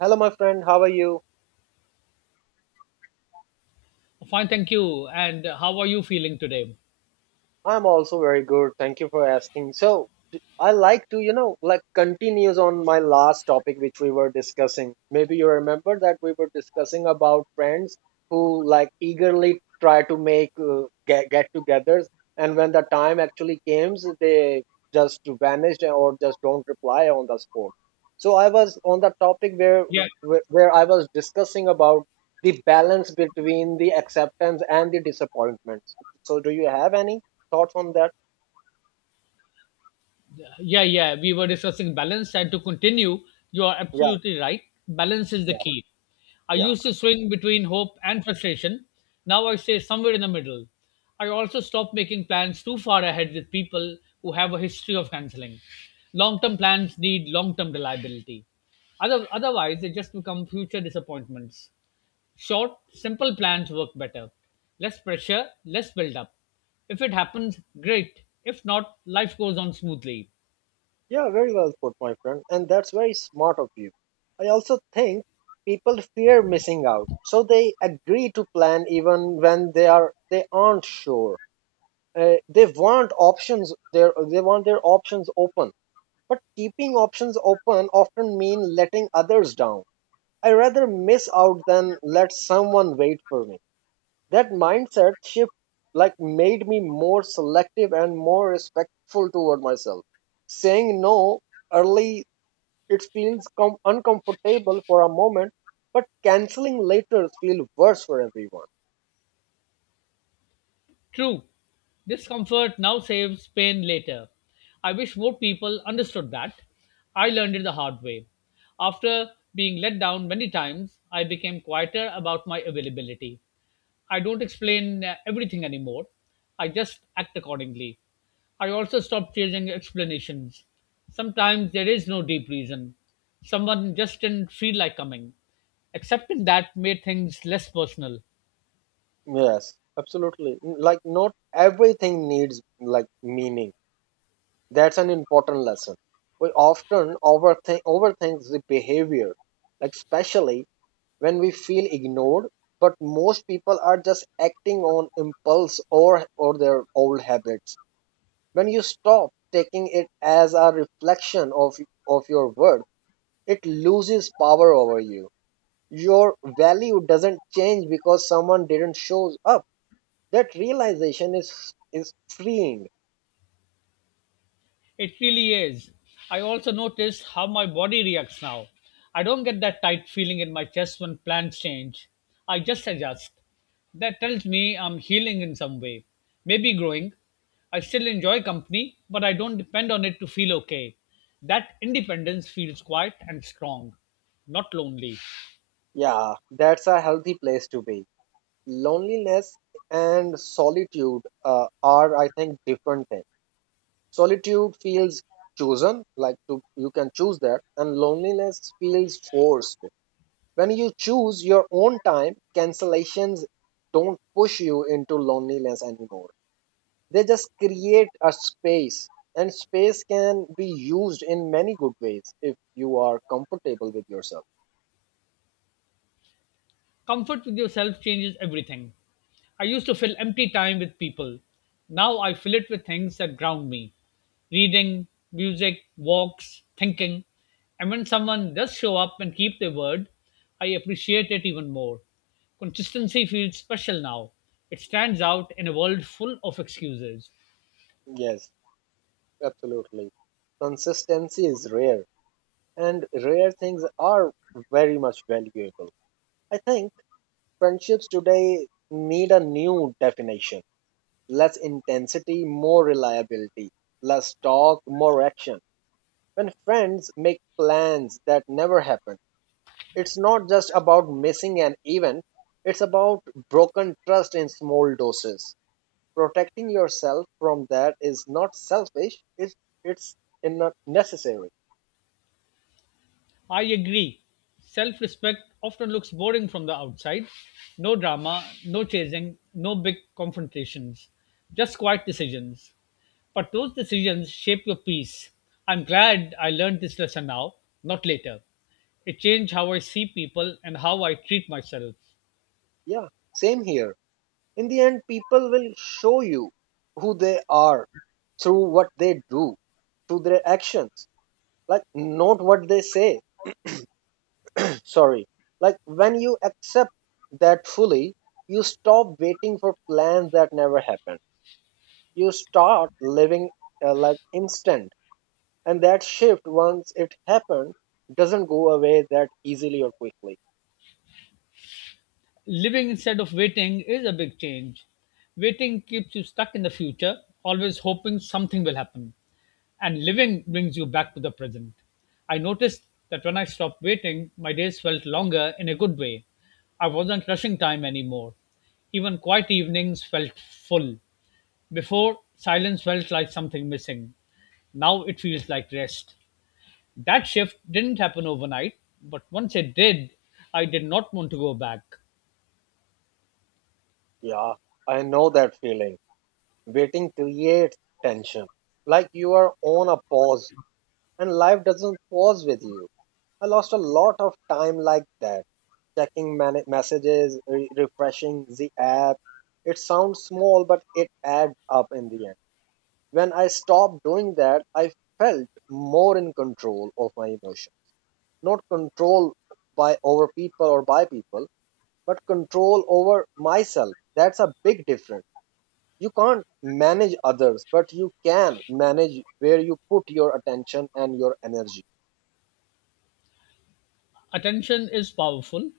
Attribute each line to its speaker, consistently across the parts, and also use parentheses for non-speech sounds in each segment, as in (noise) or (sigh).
Speaker 1: Hello, my friend. How are you?
Speaker 2: Fine, thank you. And how are you feeling today?
Speaker 1: I'm also very good. Thank you for asking. So, I like to, like continues on my last topic which we were discussing. Maybe you remember that we were discussing about friends who like eagerly try to make get-togethers, and when the time actually came, they just vanished or just don't reply on the spot. So I was on the topic where
Speaker 2: Yeah,
Speaker 1: where I was discussing about the balance between the acceptance and the disappointments. So, do you have any thoughts on that?
Speaker 2: Yeah, yeah. We were discussing balance, and to continue, you are
Speaker 1: Yeah,
Speaker 2: absolutely right. Balance is the
Speaker 1: yeah,
Speaker 2: key. I
Speaker 1: yeah.
Speaker 2: used to swing between hope and frustration. Now I stay somewhere in the middle. I also stop making plans too far ahead with people who have a history of canceling. Long term plans need long term reliability. Otherwise, they just become future disappointments. Short, simple plans work better. Less pressure, less build up. If it happens, great. If not, life goes on smoothly.
Speaker 1: Yeah, very well put, my friend. And that's very smart of you. I also think people fear missing out, so they agree to plan even when they aren't sure. They want options their they want their options open. But keeping options open often mean letting others down. I rather miss out than let someone wait for me. That mindset shift like made me more selective and more respectful toward myself. Saying no early it feels uncomfortable for a moment, but canceling later feels worse for everyone.
Speaker 2: True, discomfort now saves pain later. I wish more people understood that. I learned it the hard way. After being let down many times, I became quieter about my availability. I don't explain everything anymore. I just act accordingly. I also stopped chasing explanations. Sometimes there is no deep reason. Someone just didn't feel like coming. Accepting that made things less personal.
Speaker 1: Yes, absolutely. Like not everything needs like meaning. That's an important lesson. We often overthink the behavior, like especially when we feel ignored, but most people are just acting on impulse or their old habits. When you stop taking it as a reflection of your worth, it loses power over you. Your value doesn't change because someone didn't show up. That realization is freeing.
Speaker 2: It really is. I also notice how my body reacts now. I don't get that tight feeling in my chest when plans change. I just adjust. That tells me I'm healing in some way, maybe growing. I still enjoy company, but I don't depend on it to feel okay. That independence feels quiet and strong, not lonely.
Speaker 1: Yeah, that's a healthy place to be. Loneliness and solitude are, I think, different things. Solitude feels chosen, like to, you can choose that, and loneliness feels forced. When you choose your own time, cancellations don't push you into loneliness anymore. They just create a space, and space can be used in many good ways if you are comfortable with yourself.
Speaker 2: Comfort with yourself changes everything. I used to fill empty time with people. Now I fill it with things that ground me reading, music, walks, thinking. And when someone does show up and keep their word, I appreciate it even more. Consistency feels special now. It stands out in a world full of excuses.
Speaker 1: Yes, absolutely. Consistency is rare, and rare things are very much valuable, I think. Friendships today need a new definition. Less intensity, more reliability. Less talk, more action. When friends make plans that never happen, it's not just about missing an event, it's about broken trust in small doses. Protecting yourself from that is not selfish, it's necessary.
Speaker 2: I agree. Self respect often looks boring from the outside. No drama, no chasing, no big confrontations, just quiet decisions. But those decisions shape your peace. I'm glad I learned this lesson now, not later. It changed how I see people and how I treat myself.
Speaker 1: Yeah, same here. In the end, people will show you who they are through what they do, through their actions, like not what they say. (clears throat) Sorry, like when you accept that fully, you stop waiting for plans that never happen. You start living, like instant. And that shift, once it happened, doesn't go away that easily or quickly.
Speaker 2: Living instead of waiting is a big change. Waiting keeps you stuck in the future, always hoping something will happen. And living brings you back to the present. I noticed that when I stopped waiting, my days felt longer in a good way. I wasn't rushing time anymore. Even quiet evenings felt full. Before, silence felt like something missing. Now it feels like rest. That shift didn't happen overnight, but once it did, I did not want to go back.
Speaker 1: Yeah, I know that feeling. Waiting creates tension, like you are on a pause, and life doesn't pause with you. I lost a lot of time like that, checking messages, refreshing the app. It sounds small, but it adds up in the end. When I stopped doing that, I felt more in control of my emotion. Not control by over people or by people, but control over myself. That's a big difference. You can't manage others, but you can manage where you put your attention and your energy.
Speaker 2: Attention is powerful.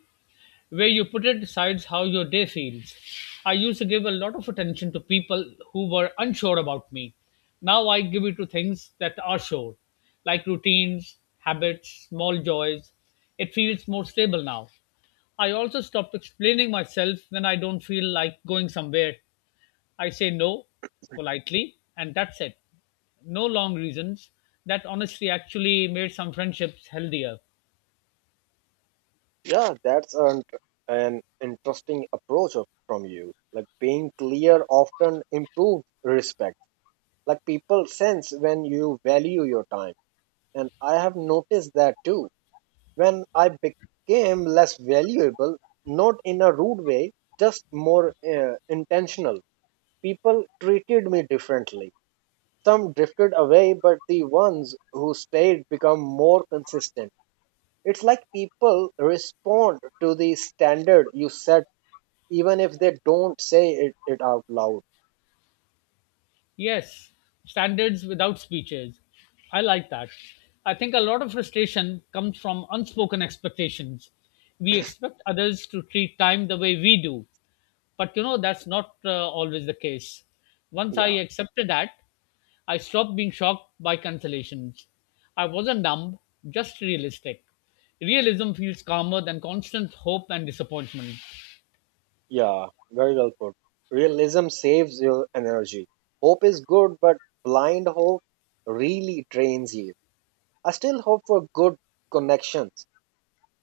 Speaker 2: Where you put it decides how your day feels. I used to give a lot of attention to people who were unsure about me. Now I give it to things that are sure, like routines, habits, small joys. It feels more stable now. I also stopped explaining myself when I don't feel like going somewhere. I say no politely, and that's it. No long reasons. That honestly actually made some friendships healthier.
Speaker 1: Yeah, that's an interesting approach from you. Like being clear often improves respect. Like people sense when you value your time. And I have noticed that too. When I became less valuable, not in a rude way, just more intentional, people treated me differently. Some drifted away, but the ones who stayed become more consistent. It's like people respond to the standard you set even if they don't say it out loud.
Speaker 2: Yes, standards without speeches. I like that. I think a lot of frustration comes from unspoken expectations. We expect others to treat time the way we do, but you know, that's not always the case. Once I
Speaker 1: Yeah,
Speaker 2: accepted that, I stopped being shocked by cancellations. I wasn't numb, just realistic. Realism feels calmer than constant hope and disappointment.
Speaker 1: yeah, very well put. Realism saves your energy. Hope is good, but blind hope really drains you. I still hope for good connections,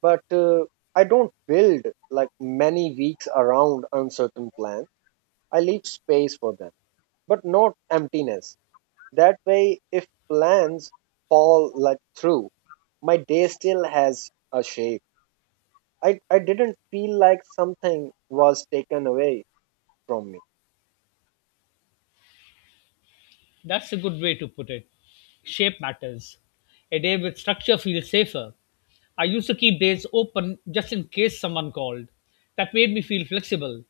Speaker 1: but I don't build like many weeks around uncertain plans. I leave space for them, but not emptiness. That way, if plans fall like through, my day still has a shape. I didn't feel like something was taken away from me.
Speaker 2: That's a good way to put it. Shape matters. A day with structure feels safer. I used to keep days open just in case someone called. That made me feel flexible,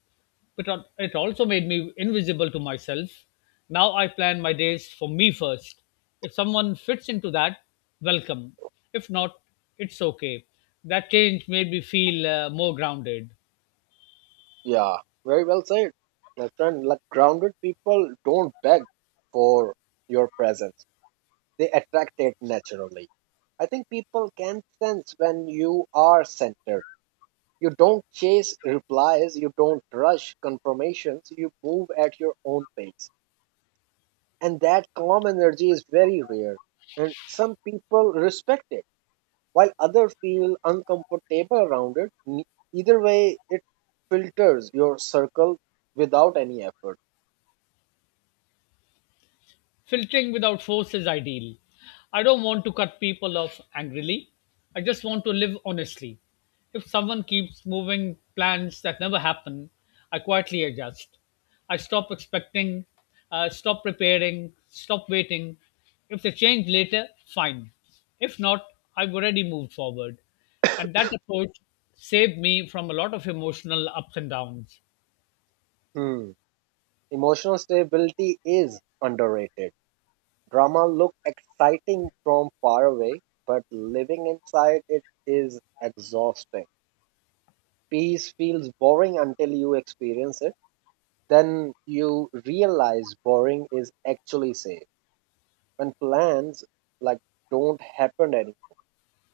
Speaker 2: but it also made me invisible to myself. Now I plan my days for me first. If someone fits into that, welcome. If not, it's okay. That change made me feel more grounded.
Speaker 1: Yeah, very well said. My friend, like grounded people don't beg for your presence. They attract it naturally. I think people can sense when you are centered. You don't chase replies, you don't rush confirmations, you move at your own pace. And that calm energy is very rare. And some people respect it, while others feel uncomfortable around it. Either way, it filters your circle without any effort.
Speaker 2: Filtering without force is ideal. I don't want to cut people off angrily. I just want to live honestly. If someone keeps moving plans that never happen, I quietly adjust. I stop expecting, stop preparing, stop waiting. If they change later, fine. If not, I've already moved forward. And that approach saved me from a lot of emotional ups and downs.
Speaker 1: Hmm. Emotional stability is underrated. Drama looks exciting from far away, but living inside it is exhausting. Peace feels boring until you experience it. Then you realize boring is actually safe. When plans like don't happen any,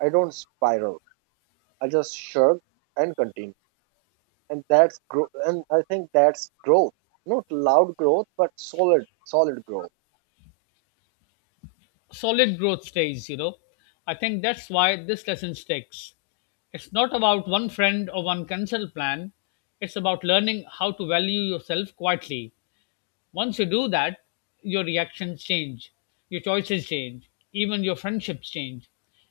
Speaker 1: I don't spiral. I just shrugged and continued. And that's grow and I think that's growth. Not loud growth, but solid, solid growth.
Speaker 2: Solid growth stays, you know. I think that's why this lesson sticks. It's not about one friend or one cancel plan. It's about learning how to value yourself quietly. Once you do that, your reactions change, your choices change, even your friendships change.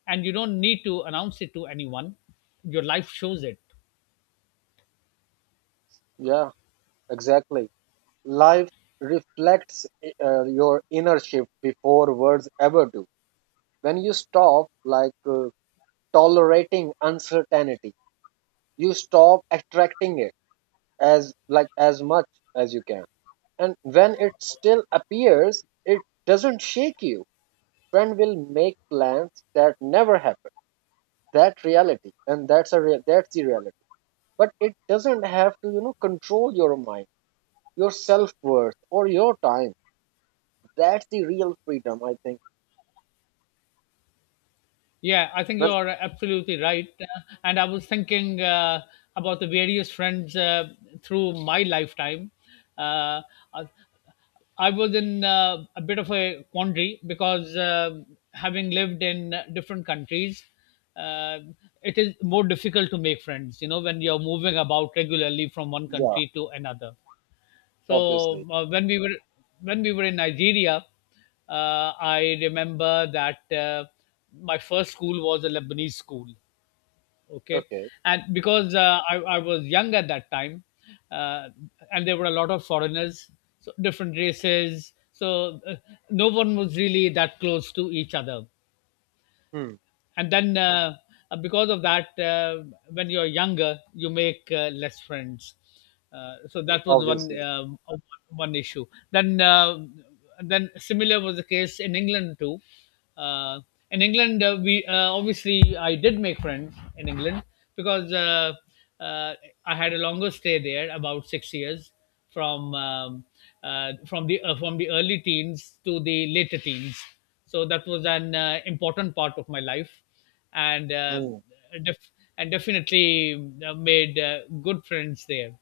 Speaker 2: And you don't need to announce it to anyone. Your life shows it.
Speaker 1: Yeah, exactly. Life reflects your inner shift before words ever do. When you stop like tolerating uncertainty, you stop attracting it as like as much as you can. And when it still appears, it doesn't shake you. Friend will make plans that never happen, that reality, and that's the reality, but it doesn't have to control your mind, your self-worth, or your time. That's the real freedom, I think.
Speaker 2: Yeah, I think you
Speaker 1: But-
Speaker 2: are absolutely right. And I was thinking about the various friends through my lifetime. Uh, I, I was in a bit of a quandary because having lived in different countries, uh, it is more difficult to make friends, you know, when you're moving about regularly from one
Speaker 1: yeah.
Speaker 2: country to another.
Speaker 1: Obviously.
Speaker 2: So when we were in Nigeria, I remember that my first school was a Lebanese school. Okay,
Speaker 1: Okay.
Speaker 2: and because I was young at that time, uh, and there were a lot of foreigners, so different races, so no one was really that close to each other,
Speaker 1: Hmm.
Speaker 2: and then because of that when you're younger you make less friends, so
Speaker 1: Yeah,
Speaker 2: that was
Speaker 1: obviously.
Speaker 2: one issue, then uh, then similar was the case in England too. uh, in England we obviously I did make friends in England because uh, I had a longer stay there, about 6 years from from the early teens to the later teens. So that was an important part of my life, and
Speaker 1: Hmm.
Speaker 2: def- and definitely made good friends there.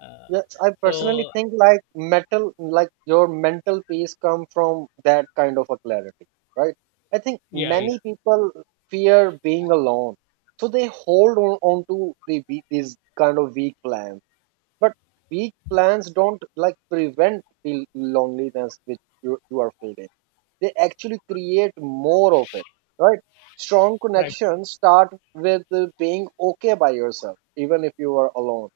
Speaker 2: Uh,
Speaker 1: Yes, I personally
Speaker 2: so
Speaker 1: think, like metal like your mental peace come from that kind of a clarity, right? I think
Speaker 2: yeah,
Speaker 1: many
Speaker 2: yeah,
Speaker 1: people fear being alone, so they hold on to these kind of weak plans. But weak plans don't like prevent the loneliness which you are feeling. They actually create more of it, right? Strong
Speaker 2: right,
Speaker 1: connections start with being okay by yourself, even if you are alone.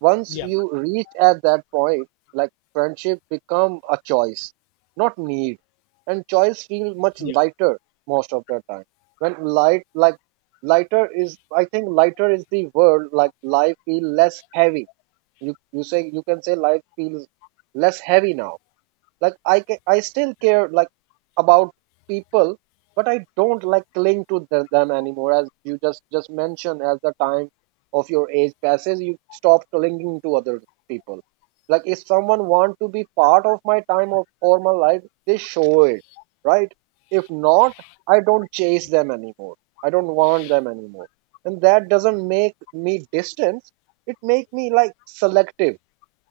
Speaker 1: Once
Speaker 2: yeah,
Speaker 1: you reach at that point, like friendship become a choice, not need. And choice feel much
Speaker 2: yeah.
Speaker 1: lighter most of the time. When light like lighter is I think lighter is the word, like life feel less heavy. You say you can say life feels less heavy now, like I still care like about people, but I don't like cling to them anymore. As you just mentioned, as the time of your age passes, you stop clinging to other people. Like if someone want to be part of my time of or my life, they show it, right? If not, I don't chase them anymore. I don't want them anymore. And that doesn't make me distance, it make me like selective.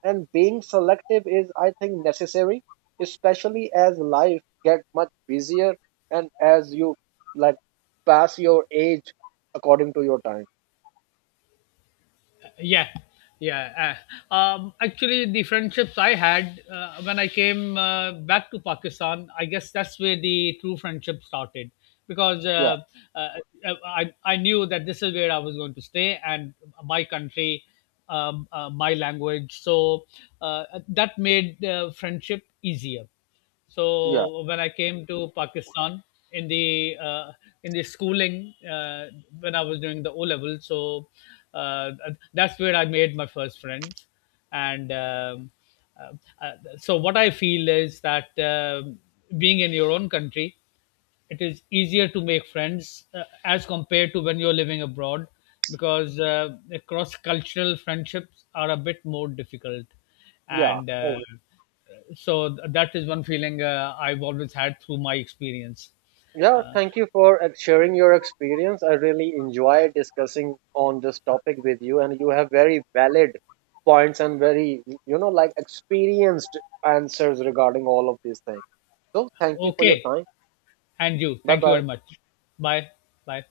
Speaker 1: And being selective is, I think, necessary, especially as life get much busier and as you like pass your age according to your time.
Speaker 2: yeah yeah Actually the friendships I had when I came back to Pakistan, I guess that's where the true friendship started, because
Speaker 1: Yeah,
Speaker 2: uh, I knew that this is where I was going to stay, and my country, my language, so that made friendship easier.
Speaker 1: yeah,
Speaker 2: So when I came to Pakistan, in the uh, in the schooling, when I was doing the O level, so uh, that's where I made my first friends. And uh, so what I feel is that being in your own country, it is easier to make friends as compared to when you're living abroad, because cross cultural friendships are a bit more difficult,
Speaker 1: yeah.
Speaker 2: and
Speaker 1: Oh,
Speaker 2: that is one feeling I've always had through my experience.
Speaker 1: yeah,
Speaker 2: Uh,
Speaker 1: thank you for sharing your experience. I really enjoy discussing on this topic with you, and you have very valid points and very, like experienced answers regarding all of these things. So, thank you for your
Speaker 2: okay,
Speaker 1: time.
Speaker 2: and you.
Speaker 1: Bye
Speaker 2: Thank you
Speaker 1: bye.
Speaker 2: very much. Bye. Bye.